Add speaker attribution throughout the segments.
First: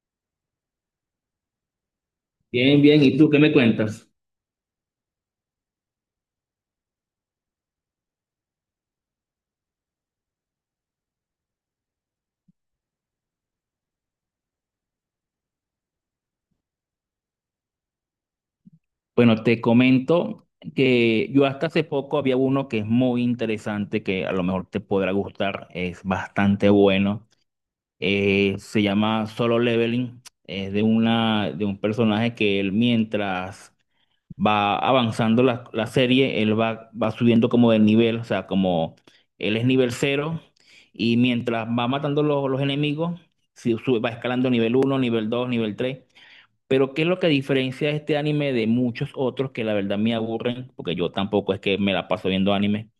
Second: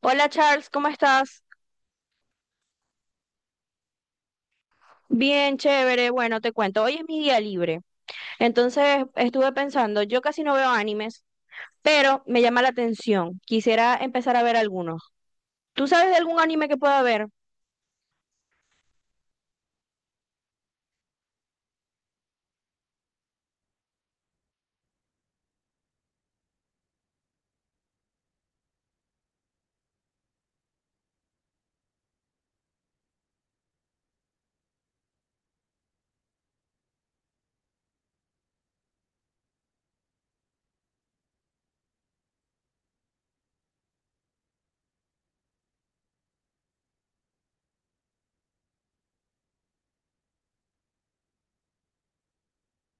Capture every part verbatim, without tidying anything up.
Speaker 1: Hola Charles, ¿cómo estás?
Speaker 2: Bien, bien. ¿Y tú qué me cuentas?
Speaker 1: Bien, chévere. Bueno, te cuento, hoy es mi día libre. Entonces estuve pensando, yo casi no veo animes, pero me llama la atención. Quisiera empezar a ver algunos. ¿Tú sabes de algún anime que pueda ver?
Speaker 2: Bueno, te comento que yo hasta hace poco había uno que es muy interesante, que a lo mejor te podrá gustar, es bastante bueno. Eh, se llama Solo Leveling, es de una, de un personaje que él mientras va avanzando la, la serie, él va, va subiendo como de nivel, o sea, como él es nivel cero y mientras va matando los, los enemigos, si sube- va escalando nivel uno, nivel dos, nivel tres. Pero ¿qué es lo que diferencia este anime de muchos otros que la verdad me aburren? Porque yo tampoco es que me la paso viendo anime.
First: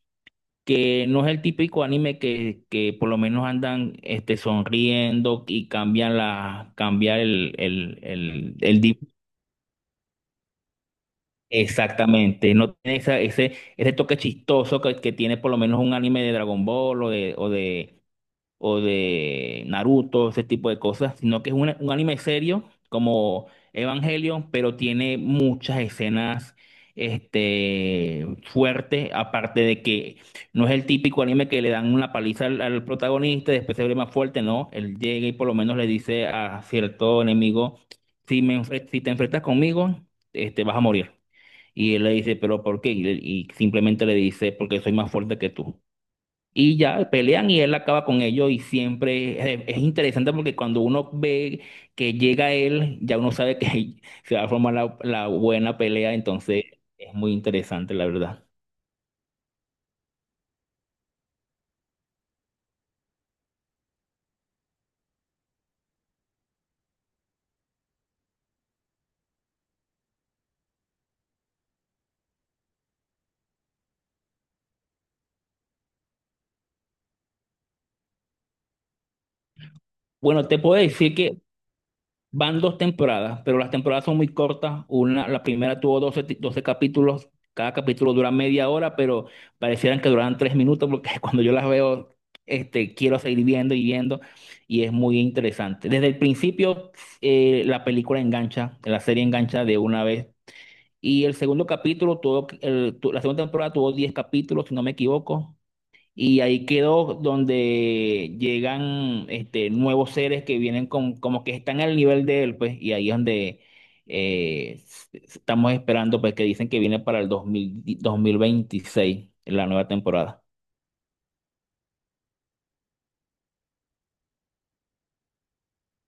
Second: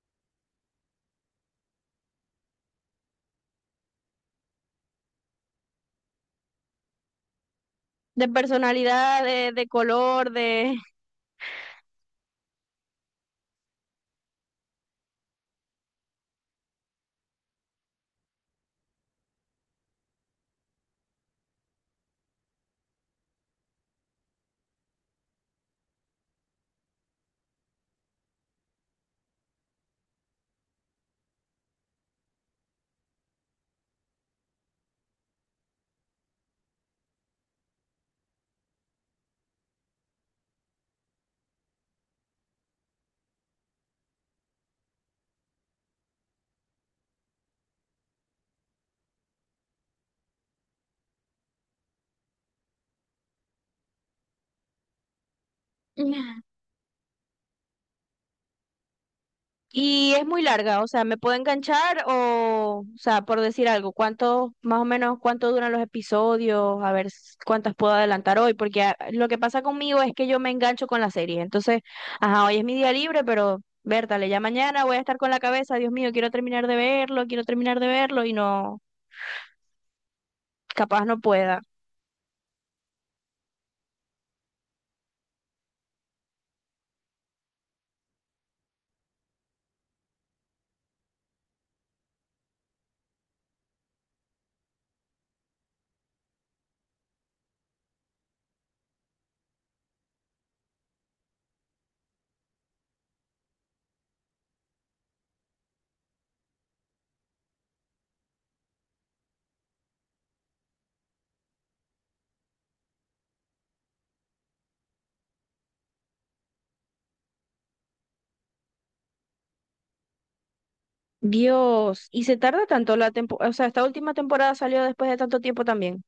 Speaker 2: Que no es el típico anime que, que por lo menos andan este, sonriendo y cambian la, cambiar el, el,
Speaker 1: De
Speaker 2: el, el di-
Speaker 1: personalidad, de, de color, de...
Speaker 2: Exactamente, no tiene esa- ese, ese toque chistoso que, que tiene por lo menos un anime de Dragon Ball o de, o de o de Naruto, ese tipo de cosas, sino que es un, un anime serio como Evangelion, pero tiene muchas escenas este, fuertes, aparte de que no es el típico anime que le dan una paliza al, al protagonista y después se ve más fuerte, no, él llega y por lo menos le dice a cierto enemigo, si, me, enfre- si te enfrentas conmigo, este, vas a morir. Y él le dice, pero ¿por qué? y y simplemente le dice, porque soy más fuerte que tú. Y ya pelean y él acaba con ellos y siempre es, es interesante porque cuando uno ve que llega él, ya uno sabe que se va a formar la, la buena pelea, entonces es muy interesante, la verdad.
Speaker 1: Y es muy larga, o sea, ¿me puedo enganchar o, o sea, por decir algo, cuánto, más o menos, cuánto duran los episodios, a ver s- cuántas puedo adelantar hoy? Porque ah, lo que pasa conmigo es que yo me engancho con la serie, entonces, ajá, hoy es mi día libre, pero, Bertale, ya mañana voy a estar con la cabeza, Dios mío, quiero terminar de verlo, quiero terminar de verlo y no,
Speaker 2: Bueno, te puedo
Speaker 1: capaz
Speaker 2: decir
Speaker 1: no
Speaker 2: que
Speaker 1: pueda.
Speaker 2: van dos temporadas, pero las temporadas son muy cortas. Una, la primera tuvo doce ti- doce capítulos. Cada capítulo dura media hora, pero parecieran que duran tres minutos porque cuando yo las veo, este, quiero seguir viendo y viendo y es muy interesante. Desde el principio, eh, la película engancha, la serie engancha de una vez. Y el segundo capítulo, tuvo, el- tu- la segunda temporada tuvo diez capítulos, si no me equivoco. Y ahí quedó donde llegan este, nuevos seres que vienen con, como que están al nivel de él, pues, y ahí es donde eh, s- s- estamos esperando, pues, que dicen que viene para el dos mil di- dos mil veintiséis la nueva temporada.
Speaker 1: Dios, y se tarda tanto la temporada, o sea, esta última temporada salió después de tanto tiempo también.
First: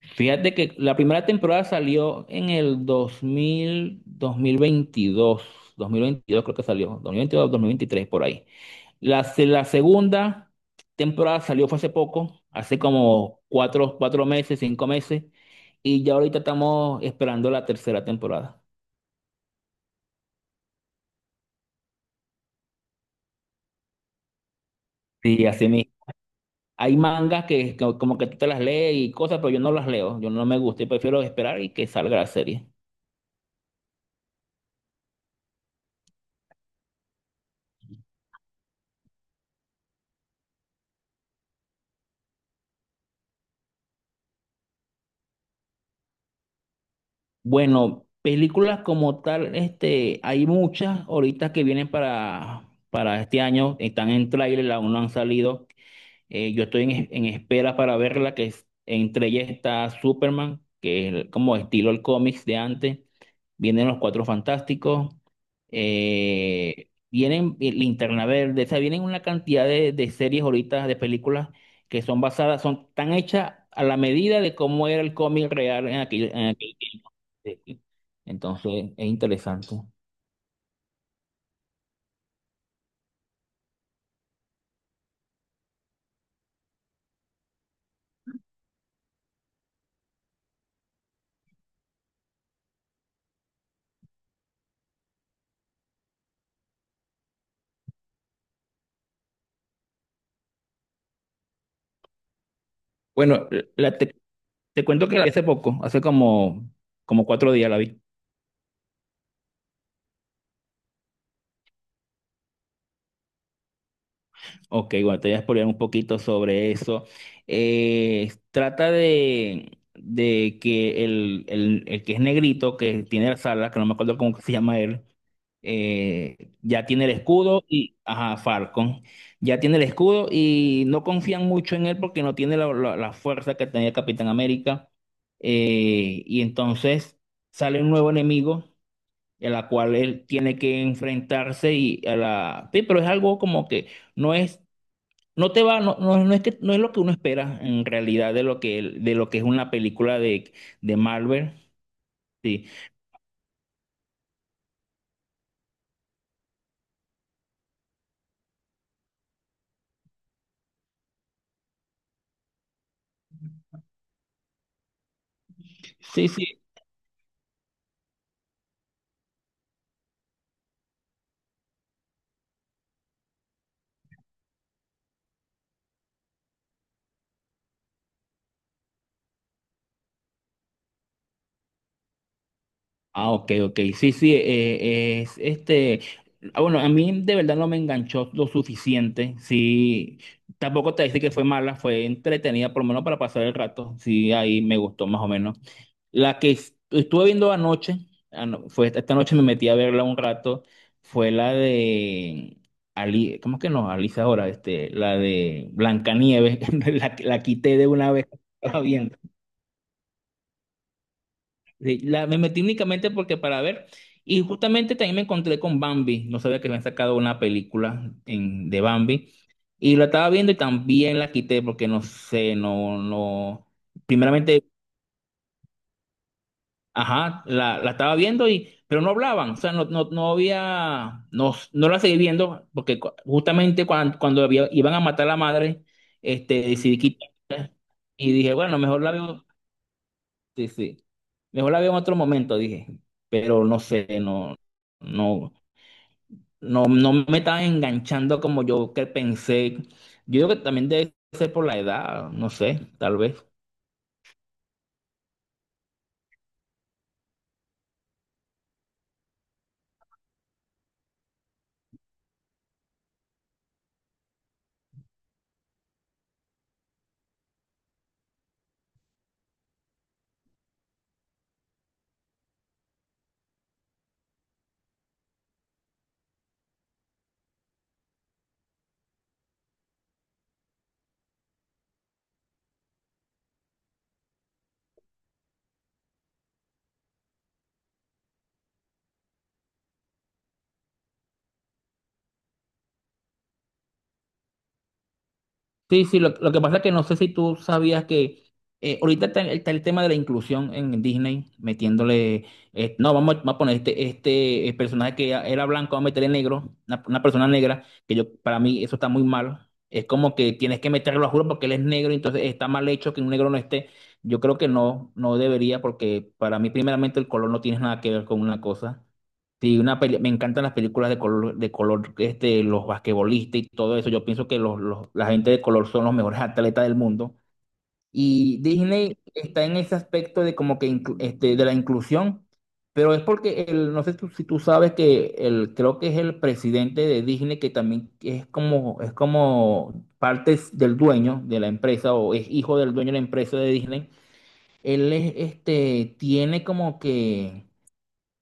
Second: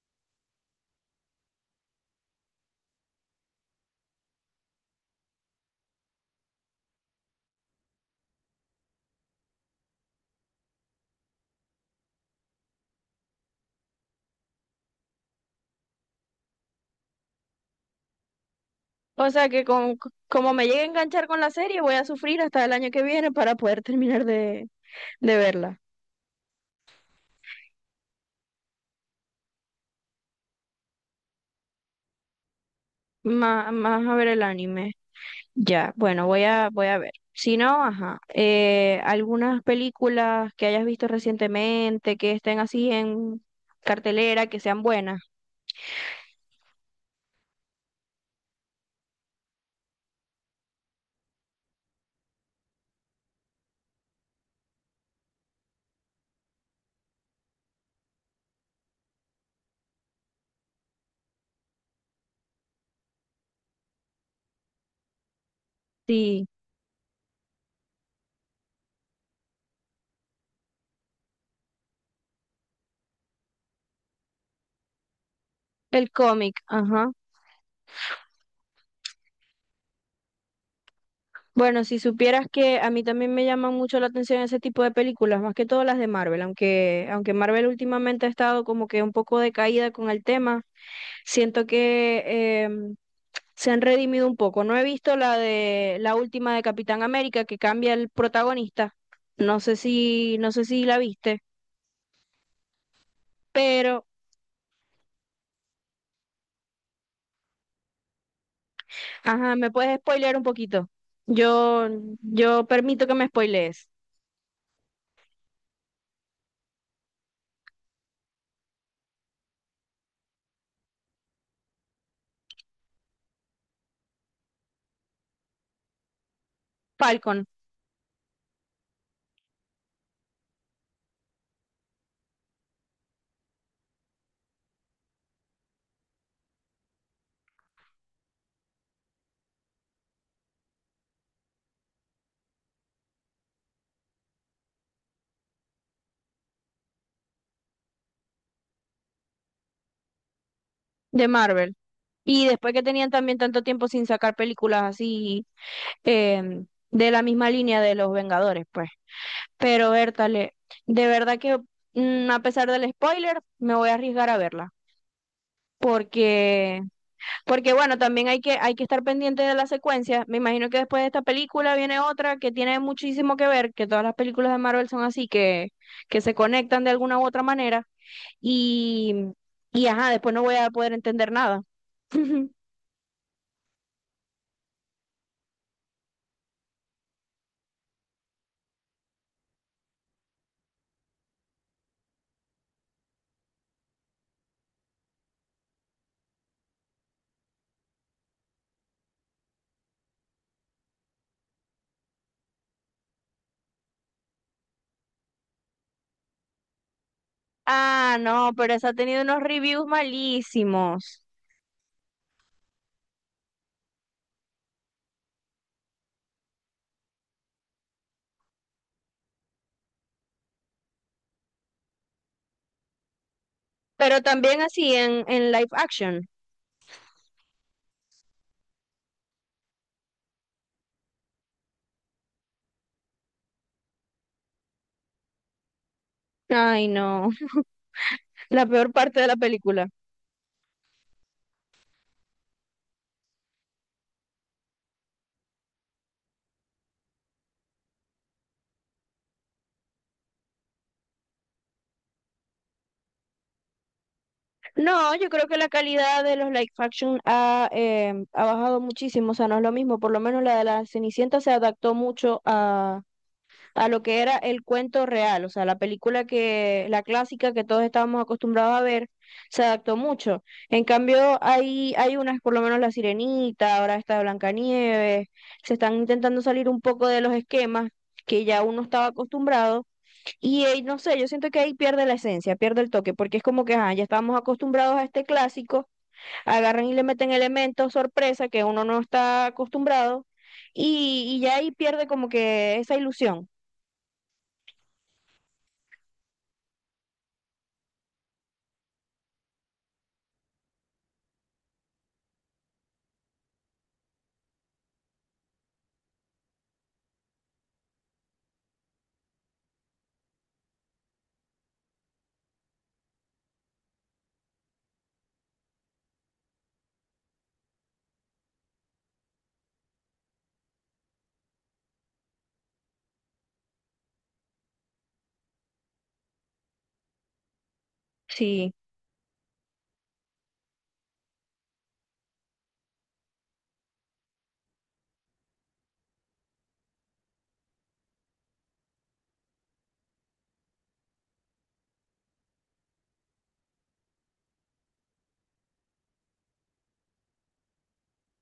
Speaker 2: Fíjate que la primera temporada salió en el dos dos mil dos mil veintidós dos mil veintidós creo que salió, dos dos mil veintidós dos mil veintitrés por ahí. La, se- la segunda temporada salió fue hace poco, hace como cuatro, cuatro meses, cinco meses, y ya ahorita estamos esperando la tercera temporada.
Speaker 1: O sea que con, como me llegue a enganchar con la serie, voy a sufrir hasta el año que viene para poder terminar de, de
Speaker 2: Sí, así
Speaker 1: verla.
Speaker 2: mismo. Hay mangas que co- como que tú te las lees y cosas, pero yo no las leo, yo no me gusta y prefiero esperar y que salga la serie.
Speaker 1: Más, más a ver el anime. Ya, bueno, voy a, voy a ver. Si no, ajá. Eh, algunas películas que hayas visto recientemente, que estén así en cartelera, que sean buenas.
Speaker 2: Bueno, películas como tal, este, hay muchas ahorita que vienen para, para este año, están en tráiler, aún no han salido. Eh, yo estoy en, en espera para verla, que es- entre ellas está Superman, que es el- como estilo el cómics de antes. Vienen los Cuatro Fantásticos.
Speaker 1: Sí,
Speaker 2: Eh, vienen eh, Linterna Verde. O sea, vienen una cantidad de, de series ahorita, de películas, que son basadas, son tan hechas a la medida de cómo era el cómic real en
Speaker 1: el
Speaker 2: aquel, en
Speaker 1: cómic,
Speaker 2: aquel
Speaker 1: ajá.
Speaker 2: tiempo. Sí. Entonces, es interesante.
Speaker 1: Bueno, si supieras que a mí también me llaman mucho la atención ese tipo de películas, más que todo las de Marvel, aunque, aunque Marvel últimamente ha estado como que un poco decaída con el tema, siento que em, se han redimido un poco. No he visto la de la última de Capitán América que cambia el protagonista. No sé si, no sé si la viste,
Speaker 2: Bueno, la-
Speaker 1: pero
Speaker 2: te, te cuento que hace poco, hace como, como cuatro días la vi.
Speaker 1: ajá, ¿me puedes spoilear un poquito? Yo, yo permito que me spoilees.
Speaker 2: Ok, bueno, te voy a explorar un poquito sobre eso. Eh, trata de, de que el, el- el que es negrito, que tiene las alas, que no me acuerdo cómo que se llama él, eh, ya tiene el
Speaker 1: Falcon
Speaker 2: escudo y, ajá, Falcon, ya tiene el escudo y no confían mucho en él porque no tiene la, la- la fuerza que tenía Capitán América. Eh, y entonces sale un nuevo enemigo, en la cual él tiene que enfrentarse y a la... Sí, pero es algo como que no es no te va, no, no, no es que, no es lo que uno espera en realidad de lo que, de lo que es una película de, de
Speaker 1: de
Speaker 2: Marvel.
Speaker 1: Marvel. Y
Speaker 2: Sí,
Speaker 1: después que tenían también tanto tiempo sin sacar películas así em, de la misma línea de los Vengadores, pues. Pero Bertale, de verdad que mm, a pesar del spoiler, me voy a arriesgar a verla.
Speaker 2: sí, sí.
Speaker 1: Porque, porque bueno, también hay que, hay que estar pendiente de la secuencia. Me imagino que después de esta película viene otra que tiene muchísimo que ver, que todas las películas de Marvel son así, que, que se conectan de alguna u otra manera. Y, y ajá, después no voy a poder entender nada.
Speaker 2: Ah, ok, ok. Sí, sí, eh, es este. ah, Bueno, a mí de verdad no me enganchó lo suficiente. Sí, tampoco te dice que fue mala, fue entretenida, por lo menos para pasar el rato. Sí, ahí me gustó más o menos. La que es- estuve viendo anoche, ano- fue esta, esta noche me metí a verla un rato, fue la de Ali, ¿cómo es que no? Alicia ahora, este, la de Blancanieves, la, la quité de una
Speaker 1: Ah,
Speaker 2: vez.
Speaker 1: no, pero esa ha tenido unos reviews malísimos.
Speaker 2: Sí, la, me metí únicamente porque para ver, y justamente también me encontré con Bambi, no sabía que habían sacado una película en, de Bambi, y la estaba viendo y también la quité porque no sé, no, no,
Speaker 1: Pero también
Speaker 2: primeramente,
Speaker 1: así en, en live action.
Speaker 2: ajá, la, la estaba viendo y, pero no hablaban, o sea, no, no, no había, no, no la seguí viendo porque cu- justamente cuando, cuando había- iban a matar a la madre, este,
Speaker 1: Ay,
Speaker 2: decidí
Speaker 1: no,
Speaker 2: quitarla y dije,
Speaker 1: la
Speaker 2: bueno,
Speaker 1: peor
Speaker 2: mejor la
Speaker 1: parte de la
Speaker 2: veo,
Speaker 1: película.
Speaker 2: sí, sí. Mejor la veo en otro momento, dije. Pero no sé, no, no, no, no me estaba enganchando como yo que pensé. Yo creo que también debe ser por la edad, no sé, tal vez.
Speaker 1: No, yo creo que la calidad de los live action ha, eh, ha bajado muchísimo, o sea, no es lo mismo, por lo menos la de la Cenicienta se adaptó mucho a, a lo que era el cuento real, o sea, la película que, la clásica que todos estábamos acostumbrados a ver, se adaptó mucho. En cambio, hay, hay unas, por lo menos La Sirenita, ahora está Blancanieves, se están intentando salir un poco de los esquemas que ya uno estaba acostumbrado y eh, no sé, yo siento que ahí pierde la esencia, pierde el toque, porque es como que ajá, ya estamos acostumbrados a este clásico, agarran y le meten elementos sorpresa que uno no está acostumbrado y, y ya ahí pierde como que esa ilusión.
Speaker 2: Sí, sí, lo, lo que pasa es que no sé si tú sabías que eh, ahorita está, está el tema de la inclusión en Disney, metiéndole, eh, no, vamos, a vamos a poner este, este eh, personaje que era blanco, vamos a meterle negro, una, una persona negra, que yo, para mí eso está muy mal. Es como que tienes que meterlo a juro porque él es negro, entonces está mal hecho que un negro no esté. Yo creo que no, no debería, porque para mí primeramente el color no tiene nada que ver con una cosa. Sí, una peli- me encantan las películas de color, de color, este, los basquetbolistas y todo eso. Yo pienso que los, los- la gente de color son los mejores atletas del mundo. Y
Speaker 1: Sí.
Speaker 2: Disney está en ese aspecto de como que inclu- este, de la inclusión, pero es porque el, no sé tú- si tú sabes que el, creo que es el presidente de Disney que también es como, es como parte del dueño de la empresa o es hijo del dueño de la empresa de Disney. Él es, este, tiene como que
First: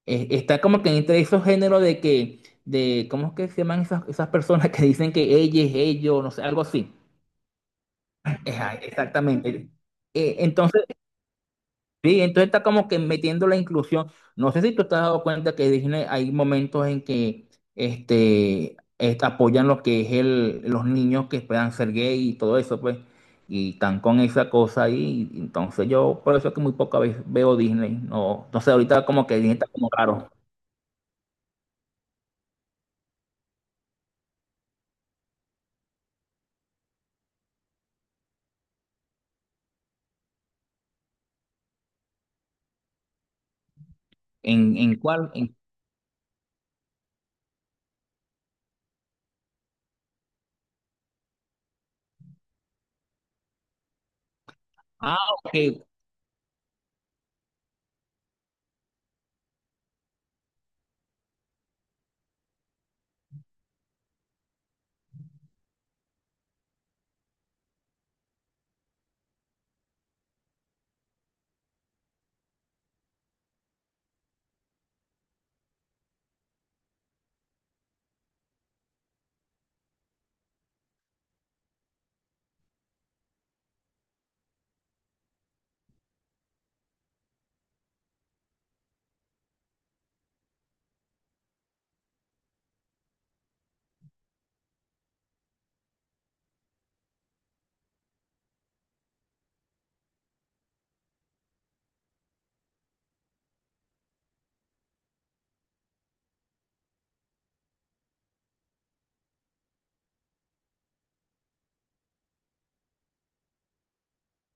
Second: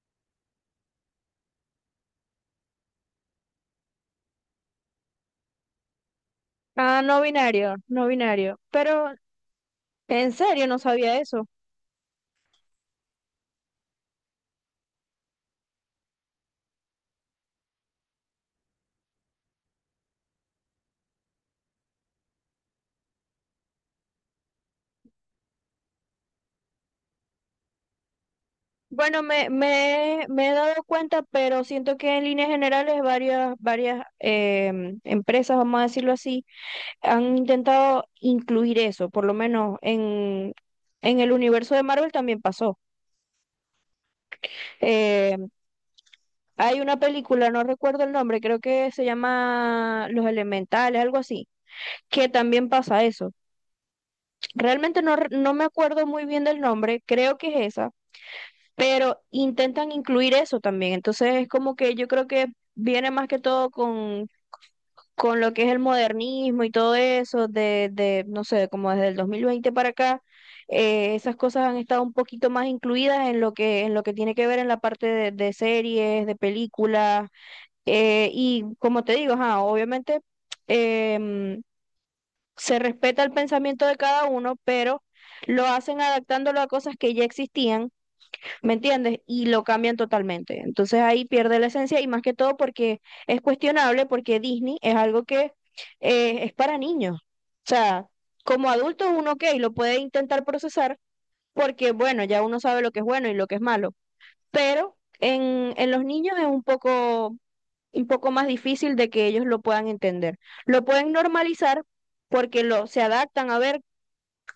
Speaker 2: eh, está como que entre esos géneros de que, de, ¿cómo es que se llaman esas, esas personas que dicen que ella es ellos, no sé, algo así?
Speaker 1: Ah, no binario, no binario.
Speaker 2: Ejá,
Speaker 1: Pero
Speaker 2: exactamente.
Speaker 1: en
Speaker 2: Eh,
Speaker 1: serio no
Speaker 2: entonces,
Speaker 1: sabía eso.
Speaker 2: sí, entonces está como que metiendo la inclusión. No sé si tú te has dado cuenta que Disney hay momentos en que este, este, apoyan lo que es el, los niños que puedan ser gay y todo eso, pues, y están con esa cosa ahí. Entonces yo, por eso es que muy poca vez veo Disney. No, entonces ahorita
Speaker 1: Bueno,
Speaker 2: como que
Speaker 1: me,
Speaker 2: Disney está como
Speaker 1: me,
Speaker 2: raro.
Speaker 1: me he dado cuenta, pero siento que en líneas generales varias, varias em, empresas, vamos a decirlo así, han intentado incluir eso, por lo menos en, en el universo de Marvel también pasó.
Speaker 2: ¿En, en cuál?
Speaker 1: Eh, hay una película, no recuerdo el nombre, creo que se llama Los Elementales, algo así, que también pasa eso. Realmente no,
Speaker 2: Ah,
Speaker 1: re- no me
Speaker 2: ok.
Speaker 1: acuerdo muy bien del nombre, creo que es esa, pero intentan incluir eso también. Entonces es como que yo creo que viene más que todo con, con lo que es el modernismo y todo eso, de, de, no sé, como desde el dos mil veinte para acá, eh, esas cosas han estado un poquito más incluidas en lo que, en lo que tiene que ver en la parte de, de series, de películas, eh, y como te digo, ajá, obviamente em, se respeta el pensamiento de cada uno, pero lo hacen adaptándolo a cosas que ya existían. ¿Me entiendes? Y lo cambian totalmente. Entonces ahí pierde la esencia y más que todo porque es cuestionable, porque Disney es algo que eh, es para niños. O sea, como adulto uno, ok, lo puede intentar procesar porque, bueno, ya uno sabe lo que es bueno y lo que es malo. Pero en, en los niños es un poco, un poco más difícil de que ellos lo puedan entender. Lo pueden normalizar porque lo, se adaptan a ver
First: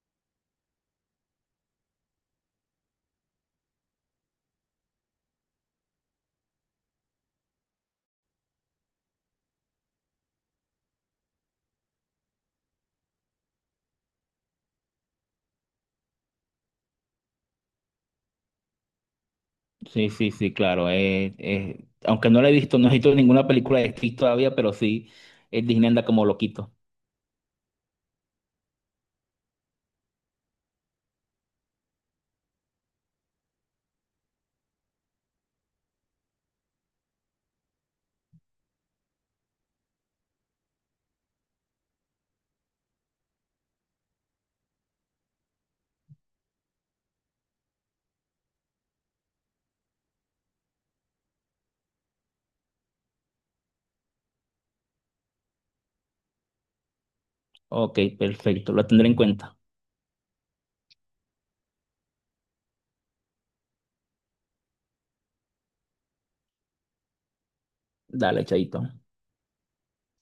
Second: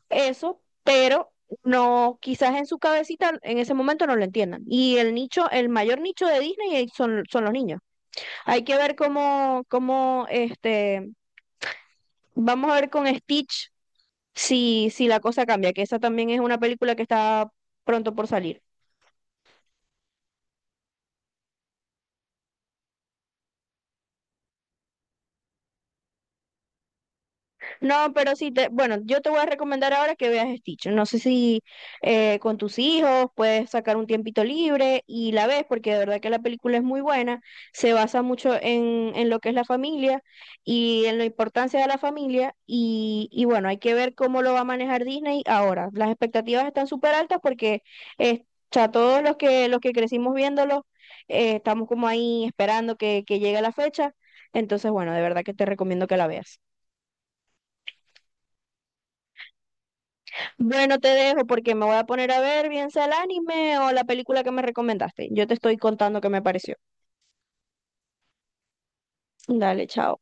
Speaker 1: eso, pero no, quizás en su cabecita en ese momento no lo entiendan. Y el nicho, el mayor nicho de Disney eh, son, son los niños. Hay que ver cómo, cómo, este, vamos a ver con Stitch si, si la cosa cambia, que esa también es una película que está pronto por salir.
Speaker 2: Sí, sí, sí, claro. Eh, eh, aunque no la he visto, no he visto ninguna película de Stitch todavía, pero sí, eh, Disney anda como loquito.
Speaker 1: No, pero sí, te, bueno, yo te voy a recomendar ahora que veas Stitch. No sé si eh, con tus hijos puedes sacar un tiempito libre y la ves, porque de verdad que la película es muy buena, se basa mucho en, en lo que es la familia y en la importancia de la familia y, y bueno, hay que ver cómo lo va a manejar Disney ahora. Las expectativas están súper altas porque eh, o sea, todos los que, los que crecimos viéndolo, eh, estamos como ahí esperando que, que llegue la fecha. Entonces, bueno, de verdad que te recomiendo que la veas.
Speaker 2: Ok, perfecto, lo tendré en cuenta.
Speaker 1: Bueno, te dejo porque me voy a poner a ver bien sea el anime o la película que me recomendaste. Yo te estoy contando qué me pareció.
Speaker 2: Dale, chaito.
Speaker 1: Dale, chao.